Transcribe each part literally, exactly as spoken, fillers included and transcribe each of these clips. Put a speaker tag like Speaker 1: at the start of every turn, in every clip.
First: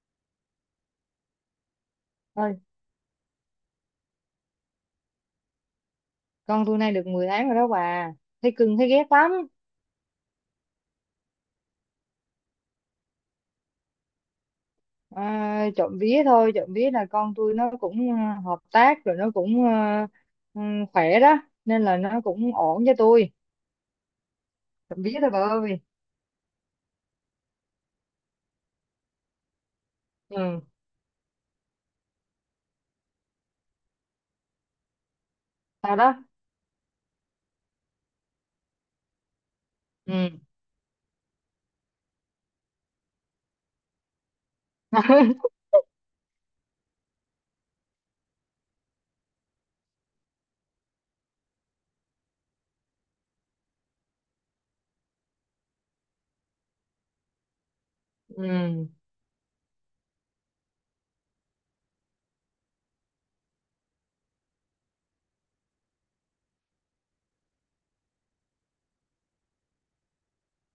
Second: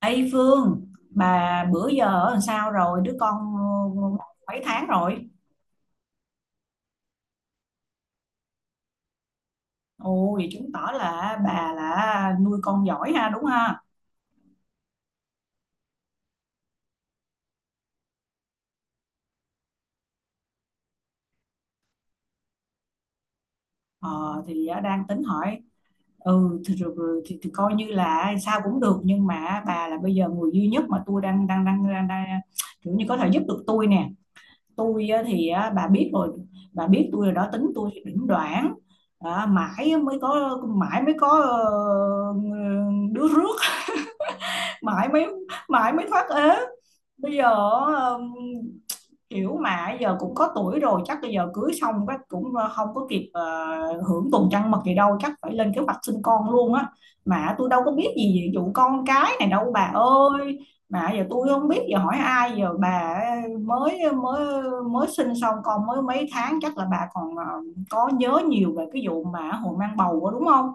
Speaker 1: Ê Phương, bà bữa giờ làm
Speaker 2: Ôi,
Speaker 1: sao rồi? Đứa con ờ, mấy tháng rồi?
Speaker 2: con tôi nay được mười tháng rồi đó bà, thấy cưng thấy ghét lắm.
Speaker 1: Ồ, vậy chứng tỏ là bà là nuôi con giỏi ha, đúng ha?
Speaker 2: À, trộm vía thôi, trộm vía là con tôi nó cũng ờ, hợp tác, rồi nó cũng ờ, ừ, khỏe đó, nên là nó cũng ổn cho tôi.
Speaker 1: Ờ, thì ờ,
Speaker 2: Trộm
Speaker 1: đang
Speaker 2: vía
Speaker 1: tính
Speaker 2: thôi bà
Speaker 1: hỏi.
Speaker 2: ơi.
Speaker 1: Ừ thì, rồi- rồi- thì, thì coi như là sao cũng được, nhưng mà bà là bây giờ người
Speaker 2: Ừ.
Speaker 1: duy nhất mà tôi đang đang đang, đang, đang kiểu như có thể giúp được tôi nè. Tôi ờ, thì ờ, bà
Speaker 2: Sao
Speaker 1: biết
Speaker 2: đó?
Speaker 1: rồi, bà biết tôi rồi đó, tính tôi thì đỉnh đoạn. Đó, mãi mới
Speaker 2: Ừ.
Speaker 1: có mãi mới có ờ, đứa rước. mãi mới mãi mới thoát ế bây giờ. um, Kiểu mà giờ cũng có tuổi rồi, chắc bây giờ cưới xong cái cũng ờ, không có kịp ờ, hưởng tuần trăng mật gì đâu, chắc phải lên kế hoạch sinh con luôn á. Mà tôi đâu có biết gì về vụ
Speaker 2: Ừ,
Speaker 1: con cái này đâu bà ơi, mà giờ tôi không biết giờ hỏi ai giờ bà. Ờ, mới mới Mới sinh xong con mới mấy tháng, chắc là bà còn ờ, có nhớ nhiều về cái vụ mà hồi mang bầu đó, đúng không?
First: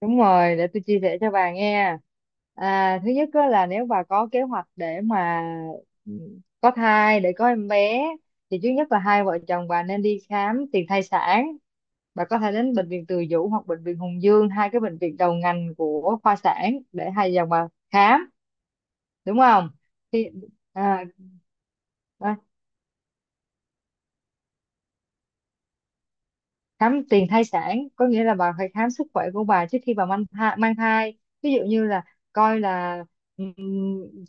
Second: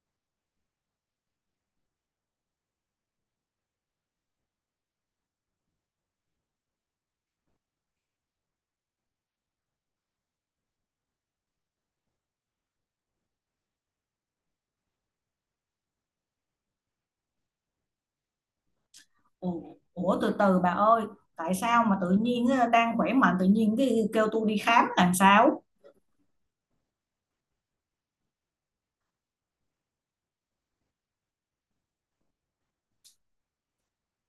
Speaker 2: đúng rồi, để tôi chia sẻ cho bà nghe. À, thứ nhất á là nếu bà có kế hoạch để mà ừ, có thai, để có em bé, thì trước nhất là hai vợ chồng bà nên đi khám tiền thai sản. Bà có thể đến bệnh viện Từ Dũ hoặc bệnh viện Hùng Dương, hai cái bệnh viện đầu ngành của khoa sản, để hai dòng bà khám, đúng
Speaker 1: Ừ.
Speaker 2: không?
Speaker 1: Ủa
Speaker 2: Thì,
Speaker 1: từ từ bà ơi.
Speaker 2: à,
Speaker 1: Tại sao mà tự
Speaker 2: à,
Speaker 1: nhiên á, đang khỏe mạnh tự nhiên cái kêu tôi đi khám làm sao?
Speaker 2: Khám tiền thai sản có nghĩa là bà phải khám sức khỏe của bà trước khi bà mang thai, mang thai. Ví dụ như là coi là, ừm,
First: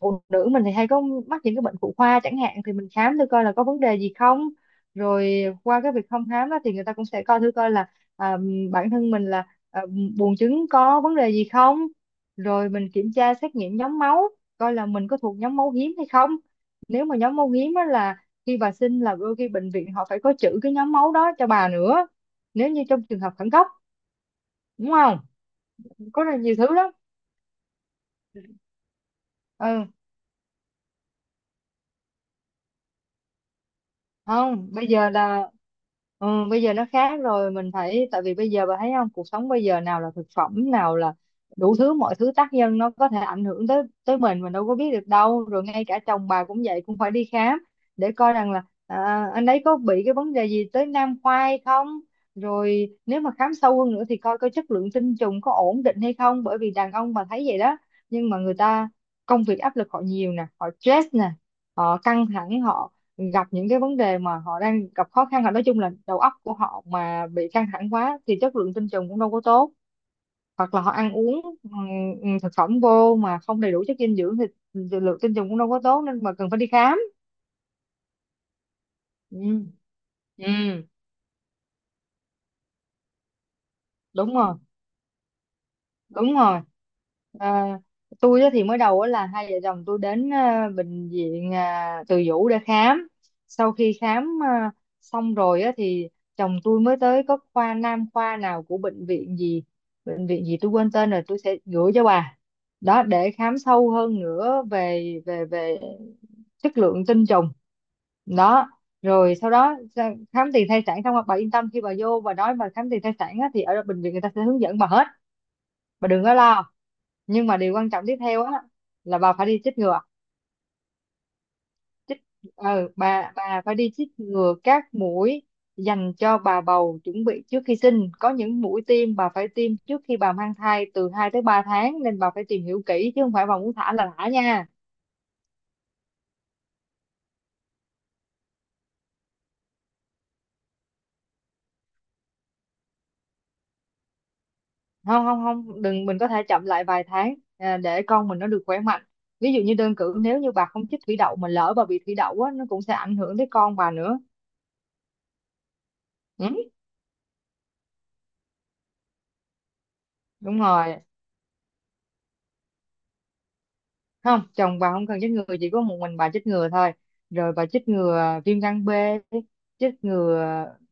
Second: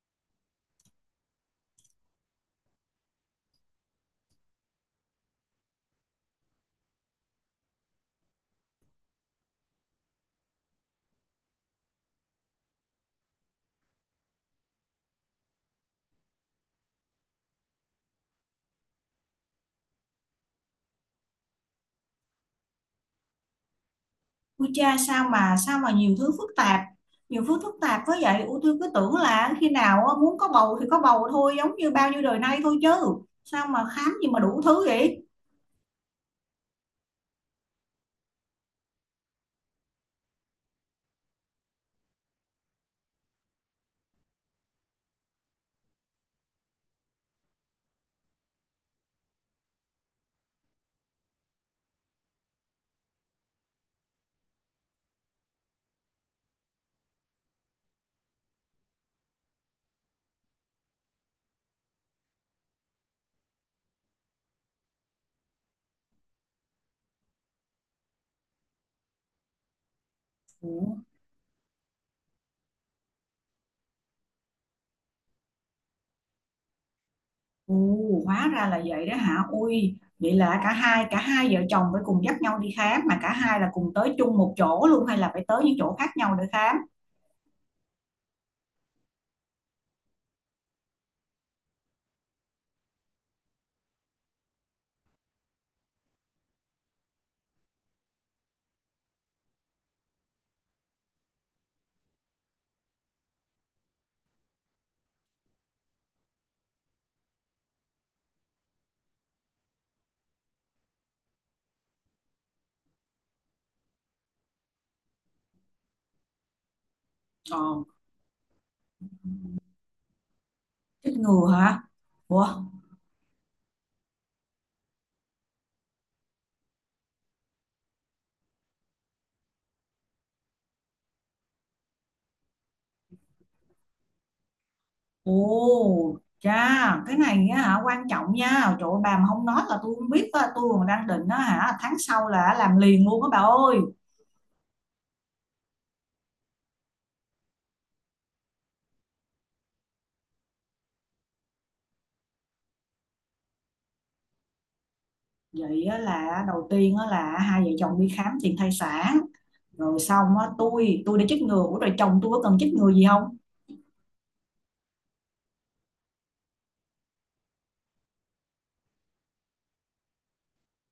Speaker 2: phụ nữ mình thì hay có mắc những cái bệnh phụ khoa chẳng hạn, thì mình khám thử coi là có vấn đề gì không. Rồi qua cái việc thăm khám đó thì người ta cũng sẽ coi thử coi là à, bản thân mình là à, buồng trứng có vấn đề gì không. Rồi mình kiểm tra xét nghiệm nhóm máu, coi là mình có thuộc nhóm máu hiếm hay không. Nếu mà nhóm máu hiếm á là khi bà sinh là đôi khi bệnh viện họ phải có trữ cái nhóm máu đó cho bà nữa, nếu như trong trường hợp khẩn cấp.
Speaker 1: Ui
Speaker 2: Đúng
Speaker 1: cha,
Speaker 2: không,
Speaker 1: sao mà sao mà nhiều
Speaker 2: có rất
Speaker 1: thứ
Speaker 2: là
Speaker 1: phức
Speaker 2: nhiều thứ
Speaker 1: tạp.
Speaker 2: lắm.
Speaker 1: Nhiều thứ phức tạp quá vậy. Ủa tôi cứ tưởng là khi
Speaker 2: Ừ,
Speaker 1: nào á, muốn có bầu thì có bầu thôi, giống như bao nhiêu đời nay thôi chứ. Sao mà khám gì mà đủ
Speaker 2: không,
Speaker 1: thứ
Speaker 2: bây giờ
Speaker 1: vậy?
Speaker 2: là, ừ, bây giờ nó khác rồi, mình phải, tại vì bây giờ bà thấy không, cuộc sống bây giờ nào là thực phẩm, nào là đủ thứ, mọi thứ tác nhân nó có thể ảnh hưởng tới tới mình mình đâu có biết được đâu. Rồi ngay cả chồng bà cũng vậy, cũng phải đi khám để coi rằng là à, anh ấy có bị cái vấn đề gì tới nam khoai không. Rồi nếu mà khám sâu hơn nữa thì coi coi chất lượng tinh trùng có ổn định hay không, bởi vì đàn ông bà thấy vậy đó, nhưng mà người ta công việc áp lực họ nhiều nè, họ stress nè, họ căng thẳng, họ gặp những cái vấn đề mà họ đang gặp khó khăn, là nói chung là đầu óc của họ mà bị căng thẳng quá thì chất lượng tinh trùng cũng đâu có tốt. Hoặc là họ
Speaker 1: Ủa,
Speaker 2: ăn uống ừm, thực phẩm vô mà không đầy đủ chất dinh dưỡng thì lượng tinh trùng cũng đâu có tốt, nên mà cần phải đi khám.
Speaker 1: Ồ, hóa ra là vậy đó hả.
Speaker 2: Ừ,
Speaker 1: Ui vậy là cả
Speaker 2: ừ,
Speaker 1: hai cả hai vợ chồng phải cùng dắt nhau đi khám? Mà cả hai là cùng tới
Speaker 2: đúng
Speaker 1: chung một
Speaker 2: rồi,
Speaker 1: chỗ luôn, hay là phải tới những chỗ khác
Speaker 2: đúng
Speaker 1: nhau để
Speaker 2: rồi.
Speaker 1: khám?
Speaker 2: à, tôi á thì mới đầu á là hai vợ chồng tôi đến à, bệnh viện à, Từ Dũ để khám. Sau khi khám à, xong rồi á thì chồng tôi mới tới có khoa nam, khoa nào của bệnh viện gì, bệnh viện gì tôi quên tên rồi, tôi sẽ gửi cho bà đó, để khám sâu hơn nữa về về về chất lượng tinh trùng. Đó, rồi sau đó ra- khám tiền thai sản xong, bà yên tâm khi bà vô bà nói bà khám tiền thai sản á, thì ở bệnh viện người ta sẽ hướng dẫn bà hết, bà đừng có lo. Nhưng mà
Speaker 1: Ờ,
Speaker 2: điều quan trọng tiếp theo á là bà phải đi chích ngừa.
Speaker 1: chết ngừa hả?
Speaker 2: Chích,
Speaker 1: Ủa
Speaker 2: ờ, bà bà phải đi chích ngừa các mũi dành cho bà bầu chuẩn bị trước khi sinh, có những mũi tiêm bà phải tiêm trước khi bà mang thai từ hai tới ba tháng, nên bà phải tìm hiểu kỹ chứ không phải bà muốn thả là thả nha.
Speaker 1: Ồ cha, cái này á hả, quan trọng nha. Trời ơi, bà mà không nói là tôi không biết á, tôi còn đang định á hả tháng sau là làm liền luôn á bà ơi.
Speaker 2: Không không không, đừng, mình có thể chậm lại vài tháng à, để con mình nó được khỏe mạnh. Ví dụ như đơn cử, nếu như bà không chích thủy đậu mà lỡ bà bị thủy đậu á, nó cũng sẽ ảnh hưởng tới con bà nữa.
Speaker 1: Vậy á, là đầu
Speaker 2: Ừ,
Speaker 1: tiên á, là hai vợ chồng đi khám tiền thai sản, rồi xong á,
Speaker 2: đúng rồi,
Speaker 1: tôi tôi đã chích ngừa, ủa rồi chồng tôi có cần chích ngừa gì không?
Speaker 2: không, chồng bà không cần chích ngừa, chỉ có một mình bà chích ngừa thôi. Rồi bà chích ngừa viêm gan B, chích ngừa,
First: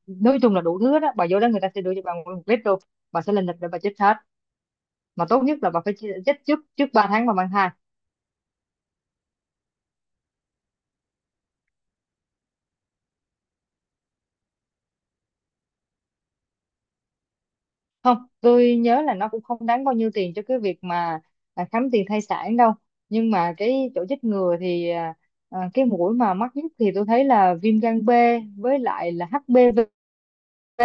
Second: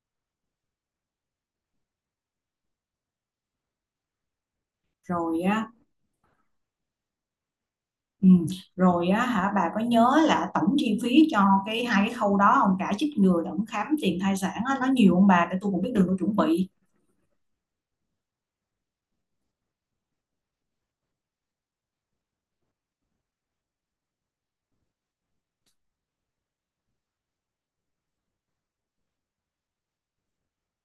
Speaker 2: nói chung là đủ thứ đó, bà vô đó người ta sẽ đưa cho bà nguyên một lít luôn, bà sẽ lên lịch để bà chích hết. Mà
Speaker 1: Rồi
Speaker 2: tốt nhất là
Speaker 1: á.
Speaker 2: bà phải chi- chích trước, trước ba tháng bà mang thai.
Speaker 1: Ừ, rồi á hả, bà có nhớ là tổng chi phí cho cái hai cái khâu đó không? Cả chích ngừa lẫn khám tiền thai sản á, nó nhiều không bà? Để tôi cũng biết đường tôi chuẩn bị.
Speaker 2: Không, tôi nhớ là nó cũng không đáng bao nhiêu tiền cho cái việc mà à, khám tiền thai sản đâu. Nhưng mà cái chỗ chích ngừa thì à, à, cái mũi mà mắc nhất thì tôi thấy là viêm gan B, với lại là hát pê vê B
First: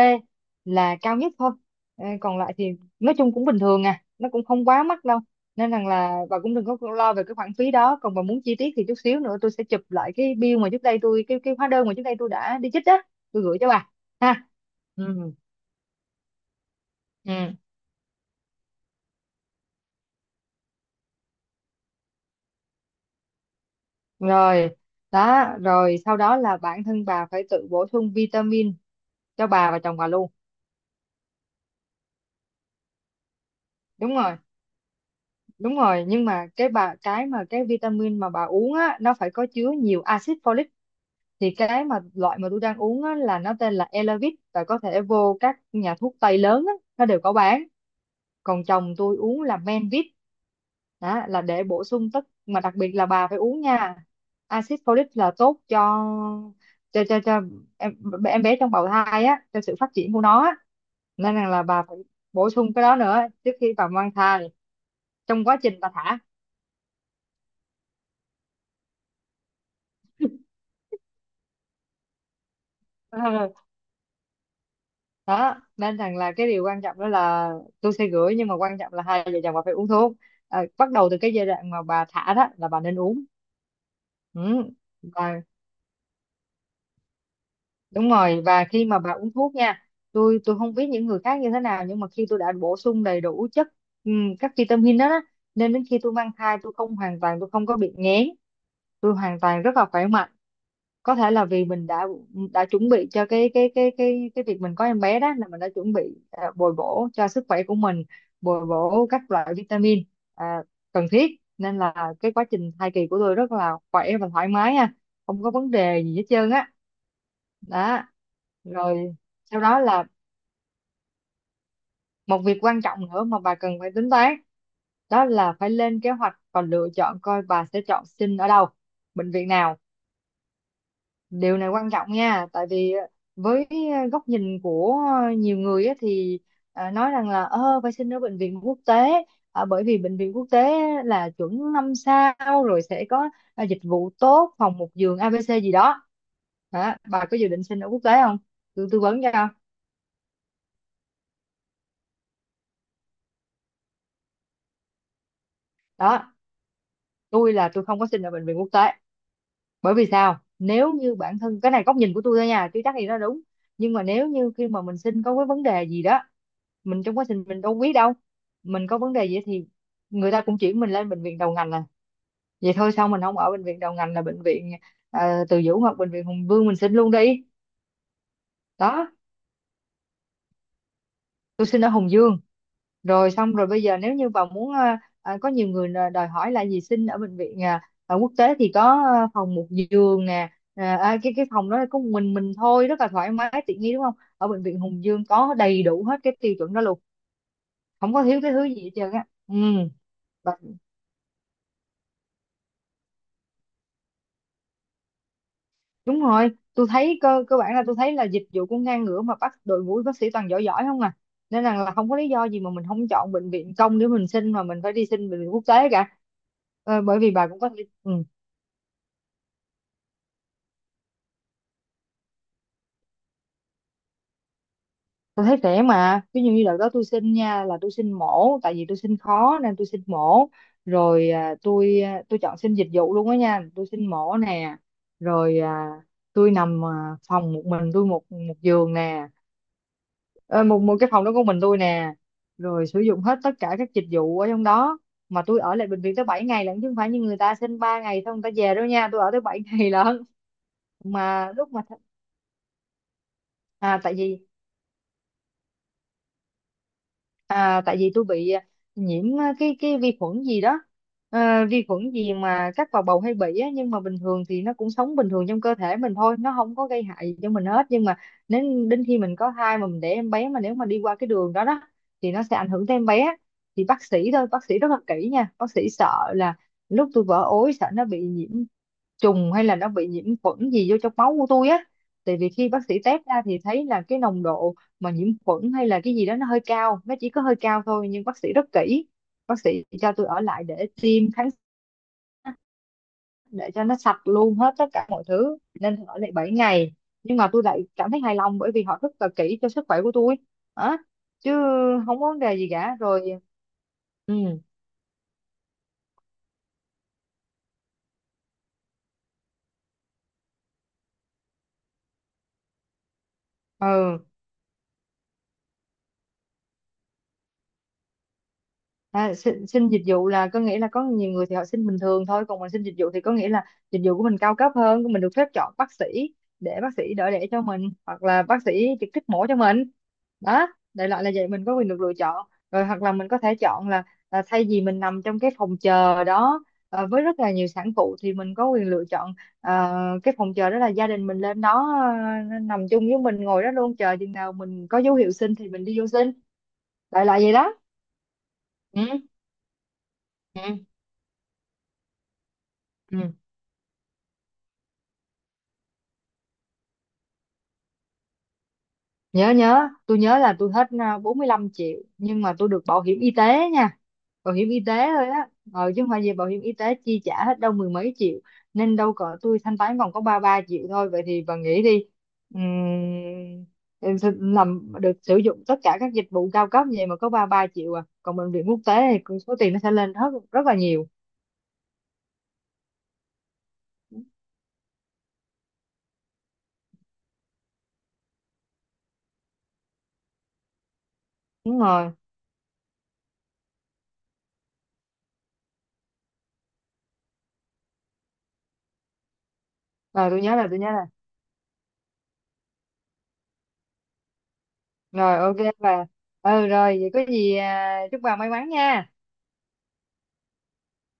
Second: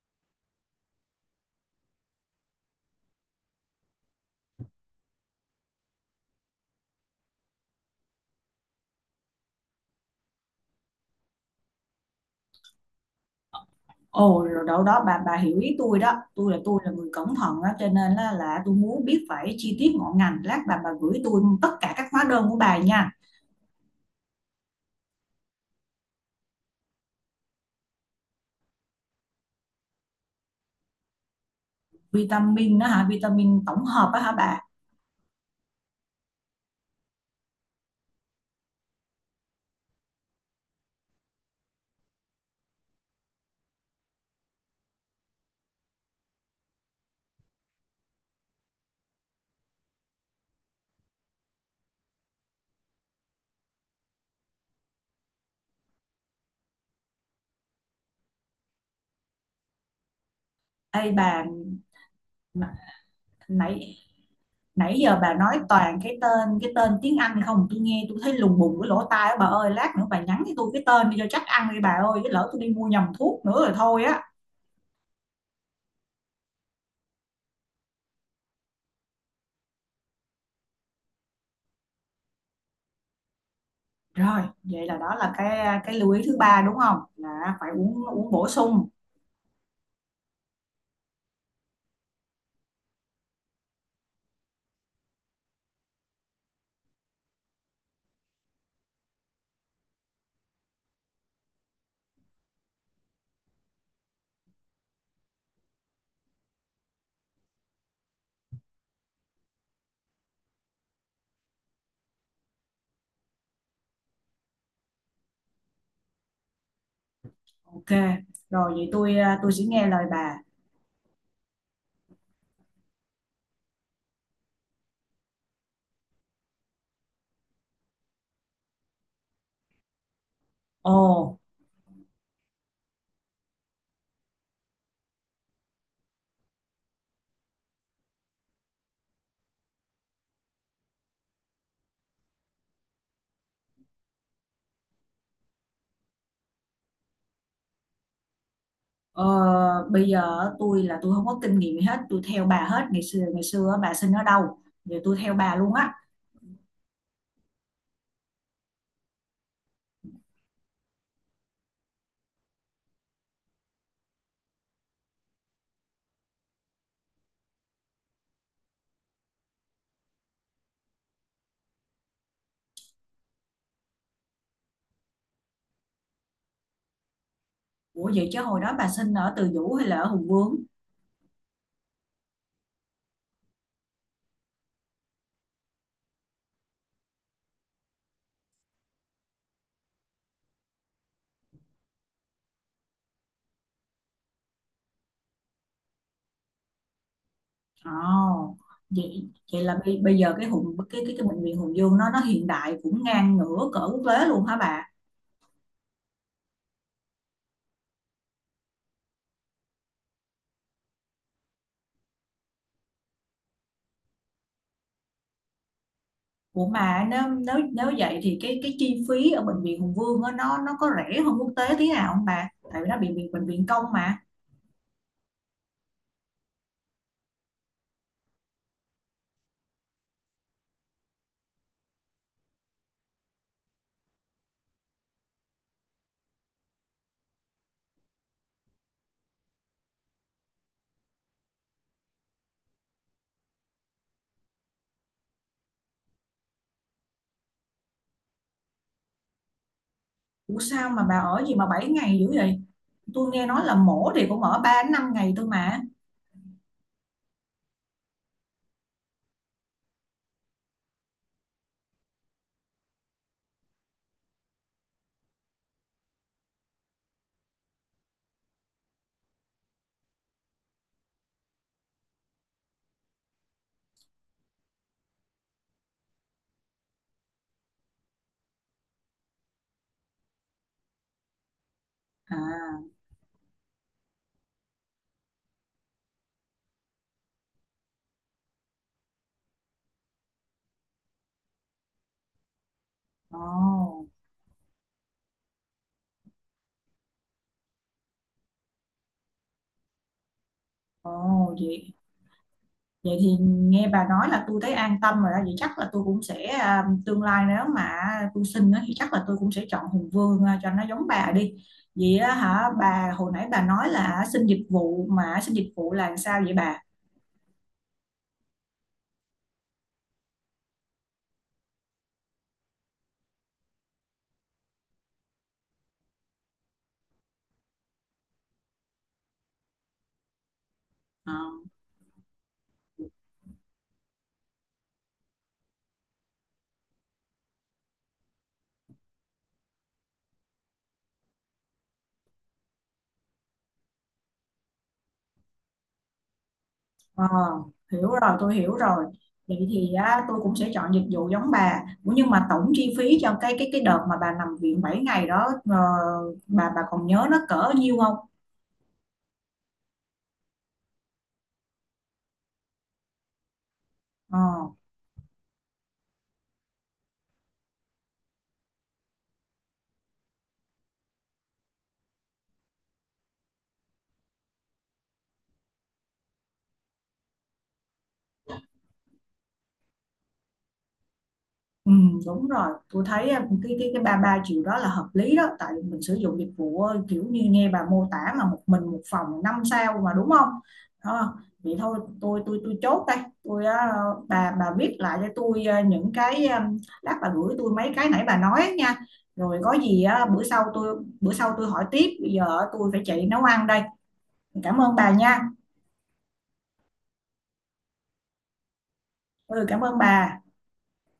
Speaker 2: là cao nhất thôi. Ờ, còn lại thì nói chung cũng bình thường à, nó cũng không quá mắc đâu, nên rằng là bà cũng đừng có lo về cái khoản phí đó. Còn bà muốn chi tiết thì chút xíu nữa tôi sẽ chụp lại cái bill mà trước đây tôi, cái cái hóa đơn mà trước đây tôi đã đi chích á, tôi gửi cho bà.
Speaker 1: Ồ
Speaker 2: Ha,
Speaker 1: rồi, đâu đó bà
Speaker 2: ừ,
Speaker 1: bà hiểu ý tôi đó, tôi là tôi là người cẩn
Speaker 2: ừ,
Speaker 1: thận đó, cho nên là, là tôi muốn biết phải chi tiết ngọn ngành, lát bà bà gửi tôi tất cả các hóa đơn của bà nha.
Speaker 2: rồi. Đó, rồi sau đó là bản thân bà phải tự bổ sung vitamin cho bà và chồng bà luôn.
Speaker 1: Vitamin đó hả, vitamin tổng hợp
Speaker 2: Đúng
Speaker 1: đó hả
Speaker 2: rồi,
Speaker 1: bà?
Speaker 2: đúng rồi, nhưng mà cái bà cái mà cái vitamin mà bà uống á, nó phải có chứa nhiều axit folic. Thì cái mà loại mà tôi đang uống á, là nó tên là Elavit, và có thể vô các nhà thuốc tây lớn á, nó đều có bán. Còn chồng tôi uống là Menvit. Đó là để bổ sung tất, mà đặc biệt là bà phải uống nha. Axit folic là tốt cho cho cho, cho em, em bé trong bào thai á, cho sự phát triển của nó á.
Speaker 1: Ê bà,
Speaker 2: Nên rằng là bà phải bổ
Speaker 1: n-
Speaker 2: sung cái đó nữa trước khi bà
Speaker 1: nãy
Speaker 2: mang thai,
Speaker 1: nãy giờ bà
Speaker 2: trong quá
Speaker 1: nói
Speaker 2: trình bà
Speaker 1: toàn cái tên cái tên tiếng Anh không, tôi nghe tôi thấy lùng bùng cái lỗ tai á bà ơi, lát nữa bà nhắn cho tôi cái tên đi cho chắc ăn đi bà ơi, chứ lỡ tôi đi mua nhầm thuốc nữa
Speaker 2: thả
Speaker 1: rồi thôi á.
Speaker 2: đó. Nên rằng là cái điều quan trọng đó là tôi sẽ gửi, nhưng mà quan trọng là hai vợ chồng bà phải uống thuốc à, bắt đầu từ cái giai đoạn mà bà thả đó là bà nên uống.
Speaker 1: Rồi
Speaker 2: Ừ.
Speaker 1: vậy là đó là
Speaker 2: Và,
Speaker 1: cái cái lưu ý thứ ba đúng không, là phải uống
Speaker 2: đúng
Speaker 1: uống
Speaker 2: rồi,
Speaker 1: bổ
Speaker 2: và khi
Speaker 1: sung.
Speaker 2: mà bà uống thuốc nha, tôi tôi không biết những người khác như thế nào, nhưng mà khi tôi đã bổ sung đầy đủ chất, ừm, các vitamin đó, đó, nên đến khi tôi mang thai tôi không, hoàn toàn tôi không có bị nghén, tôi hoàn toàn rất là khỏe mạnh. Có thể là vì mình đã đã chuẩn bị cho cái cái cái cái cái việc mình có em bé, đó là mình đã chuẩn bị à, bồi bổ cho sức khỏe của mình, bồi bổ các loại vitamin à, cần thiết, nên là cái quá trình thai kỳ của tôi rất là khỏe và thoải mái ha, không có vấn đề gì hết trơn á.
Speaker 1: Ok,
Speaker 2: Đó,
Speaker 1: rồi vậy
Speaker 2: rồi
Speaker 1: tôi à, tôi
Speaker 2: sau
Speaker 1: sẽ
Speaker 2: đó
Speaker 1: nghe lời
Speaker 2: là
Speaker 1: bà.
Speaker 2: một việc quan trọng nữa mà bà cần phải tính toán, đó là phải lên kế hoạch và lựa chọn coi bà sẽ chọn sinh ở đâu, bệnh viện nào.
Speaker 1: Ồ,
Speaker 2: Điều này quan trọng nha, tại vì ờ, với ờ, góc nhìn của ờ, nhiều người á, thì à, nói rằng là ơ phải xin ở bệnh viện quốc tế, à, bởi vì bệnh viện quốc tế là chuẩn năm sao, rồi sẽ có à, dịch vụ tốt, phòng một giường ây bi xi gì đó. Hả? Bà có dự định xin ở quốc tế không, tôi tư vấn
Speaker 1: ờ,
Speaker 2: cho.
Speaker 1: Bây giờ tôi là tôi không có kinh nghiệm gì hết, tôi theo bà hết. Ngày xưa ngày xưa á, bà sinh ở đâu, giờ tôi theo bà luôn á.
Speaker 2: Đó, tôi là tôi không có xin ở bệnh viện quốc tế, bởi vì sao, nếu như bản thân, cái này góc nhìn của tôi thôi nha chứ chắc gì nó đúng, nhưng mà nếu như khi mà mình xin có cái vấn đề gì đó, mình trong quá trình mình đâu biết đâu, mình có vấn đề gì thì người ta cũng chuyển mình lên bệnh viện đầu ngành, là vậy thôi sao mình không ở bệnh viện đầu ngành là bệnh viện ờ, Từ Dũ hoặc bệnh viện Hùng Vương mình xin luôn đi.
Speaker 1: Ủa vậy chứ hồi đó bà
Speaker 2: Đó,
Speaker 1: sinh ở Từ Dũ hay là ở Hùng Vương?
Speaker 2: tôi xin ở Hùng Dương. Rồi xong rồi, bây giờ nếu như bà muốn ờ, ờ, có nhiều người là đòi hỏi là gì, xin ở bệnh viện ờ, ở quốc tế thì có ờ, phòng một giường nè. Ờ, à, cái cái phòng đó có một mình mình thôi, rất là thoải mái tiện nghi, đúng không, ở bệnh viện Hùng Dương có đầy đủ hết cái tiêu chuẩn đó luôn,
Speaker 1: Ồ,
Speaker 2: không có thiếu cái thứ gì hết trơn á.
Speaker 1: vậy
Speaker 2: Ừ.
Speaker 1: vậy là bây, bây giờ cái Hùng cái cái cái bệnh viện Hùng Vương nó nó hiện đại cũng ngang ngửa cỡ quốc tế luôn hả bà?
Speaker 2: Đúng rồi, tôi thấy cơ cơ bản là tôi thấy là dịch vụ cũng ngang ngửa, mà bắt đội ngũ bác sĩ toàn giỏi giỏi không à. Nên rằng là không có lý do gì mà mình không chọn bệnh viện công để mình xin, mà mình phải đi xin bệnh viện quốc tế cả.
Speaker 1: Ủa
Speaker 2: Ờ,
Speaker 1: mà
Speaker 2: bởi
Speaker 1: nếu
Speaker 2: vì bà
Speaker 1: nếu
Speaker 2: cũng có thể
Speaker 1: nếu
Speaker 2: ừ,
Speaker 1: vậy thì cái cái chi phí ở bệnh viện Hùng Vương á, nó nó có rẻ hơn quốc tế tí nào không bà? Tại vì nó bị bệnh viện bệnh viện công mà.
Speaker 2: tôi thấy rẻ mà. Ví dụ như đợt đó tôi xin nha, là tôi xin mổ, tại vì tôi xin khó nên tôi xin mổ. Rồi à, tôi à, tôi chọn xin dịch vụ luôn đó nha, tôi xin mổ nè. Rồi à, tôi nằm à, phòng một mình tôi, một một giường nè. Ờ, một một cái phòng đó của mình tôi nè, rồi sử dụng hết tất cả các dịch vụ ở trong đó. Mà tôi ở lại bệnh viện tới bảy ngày lận, chứ không phải như người ta xin ba ngày xong người ta về đâu nha, tôi ở tới bảy ngày lận.
Speaker 1: Ủa sao mà bà ở
Speaker 2: Mà
Speaker 1: gì mà
Speaker 2: lúc mà
Speaker 1: bảy
Speaker 2: th-
Speaker 1: ngày dữ vậy? Tôi nghe nói là
Speaker 2: à
Speaker 1: mổ
Speaker 2: tại
Speaker 1: thì
Speaker 2: vì
Speaker 1: cũng ở ba đến năm ngày thôi mà.
Speaker 2: À, tại vì tôi bị à, nhiễm à, cái cái vi khuẩn gì đó. À, vi khuẩn gì mà các vào bầu hay bị á, nhưng mà bình thường thì nó cũng sống bình thường trong cơ thể mình thôi, nó không có gây hại gì cho mình hết. Nhưng mà nếu đến khi mình có thai mà mình để em bé, mà nếu mà đi qua cái đường đó đó thì nó sẽ ảnh hưởng tới em bé. Thì bác sĩ, thôi, bác sĩ rất là kỹ nha, bác sĩ sợ là lúc tôi vỡ ối sợ nó bị nhiễm trùng, hay là nó bị nhiễm khuẩn gì vô trong máu của tôi á.
Speaker 1: À,
Speaker 2: Tại vì khi bác sĩ test ra thì thấy là cái nồng độ mà nhiễm khuẩn hay là cái gì đó nó hơi cao, nó chỉ có hơi cao thôi, nhưng bác sĩ rất kỹ. Bác sĩ cho tôi ở lại để tiêm kháng, để cho nó
Speaker 1: ồ,
Speaker 2: sạch luôn hết tất cả mọi thứ, nên ở lại bảy ngày. Nhưng mà tôi lại cảm thấy hài lòng bởi vì họ rất là kỹ cho sức khỏe của tôi á,
Speaker 1: Ồ,
Speaker 2: chứ
Speaker 1: vậy,
Speaker 2: không có vấn đề gì cả
Speaker 1: vậy thì
Speaker 2: rồi.
Speaker 1: nghe bà nói là tôi
Speaker 2: Ừ.
Speaker 1: thấy an tâm rồi đó. Vậy chắc là tôi cũng sẽ, à, tương lai nếu mà tôi sinh á, thì chắc là tôi cũng sẽ chọn Hùng Vương à, cho nó giống bà đi. Vậy á hả, bà hồi nãy bà nói
Speaker 2: Ừ.
Speaker 1: là xin dịch vụ, mà xin dịch vụ là sao vậy bà?
Speaker 2: À, xin, xin dịch vụ là có nghĩa là, có nhiều người thì họ xin bình thường thôi, còn mình xin dịch vụ thì có nghĩa là dịch vụ của mình cao cấp hơn, mình được phép chọn bác sĩ để bác sĩ đỡ đẻ cho mình, hoặc là bác sĩ trực tiếp mổ cho mình đó. Đại loại là
Speaker 1: Ờ.
Speaker 2: vậy, mình có quyền được lựa chọn rồi, hoặc là mình có thể chọn là, là thay vì mình nằm trong cái phòng chờ đó ờ, với rất là nhiều sản phụ, thì mình có quyền lựa chọn ờ, cái phòng chờ đó là gia đình mình lên đó ờ, nằm chung với mình, ngồi đó luôn, chờ chừng nào mình có dấu hiệu sinh thì mình đi vô sinh.
Speaker 1: Ờ,
Speaker 2: Đại loại vậy đó.
Speaker 1: hiểu rồi, tôi hiểu rồi.
Speaker 2: Ừ.
Speaker 1: Vậy thì á, tôi cũng sẽ
Speaker 2: Ừ.
Speaker 1: chọn dịch vụ giống bà. Ủa nhưng mà tổng chi
Speaker 2: Ừ.
Speaker 1: phí cho cái cái cái đợt mà bà nằm viện bảy ngày đó ờ, bà bà còn nhớ nó cỡ nhiêu không?
Speaker 2: Nhớ, nhớ, tôi nhớ là tôi hết à, bốn mươi lăm triệu, nhưng mà tôi được bảo hiểm y tế nha.
Speaker 1: Ờ.
Speaker 2: Bảo hiểm y tế thôi á, ờ, chứ không phải gì bảo hiểm y tế chi trả hết đâu, mười mấy triệu. Nên đâu cỡ tôi thanh toán còn có ba ba triệu thôi. Vậy thì bà nghĩ đi. Ừm, em sẽ làm được, sử dụng tất cả các dịch vụ cao cấp như vậy mà có ba ba triệu à, còn bệnh viện quốc tế thì số tiền nó sẽ lên rất rất là nhiều.
Speaker 1: Ừ, đúng rồi, tôi thấy à, cái cái cái ba ba triệu đó là hợp lý đó, tại mình sử dụng dịch vụ ờ, kiểu như nghe bà mô tả mà một mình một phòng năm sao mà, đúng không? Đó, vậy
Speaker 2: Đúng
Speaker 1: thôi
Speaker 2: rồi.
Speaker 1: tôi tôi tôi chốt đây. Tôi ờ, bà bà viết lại cho tôi ờ, những cái ờ, lát bà gửi tôi mấy cái nãy bà nói á nha. Rồi có gì á,
Speaker 2: Rồi tôi
Speaker 1: bữa
Speaker 2: nhớ
Speaker 1: sau
Speaker 2: là tôi nhớ
Speaker 1: tôi
Speaker 2: là,
Speaker 1: bữa sau tôi hỏi tiếp. Bây giờ tôi phải chạy nấu ăn đây. Cảm ơn bà
Speaker 2: rồi
Speaker 1: nha.
Speaker 2: ok bà. Ừ rồi, vậy có gì à, chúc bà may mắn nha.
Speaker 1: Ừ cảm ơn bà.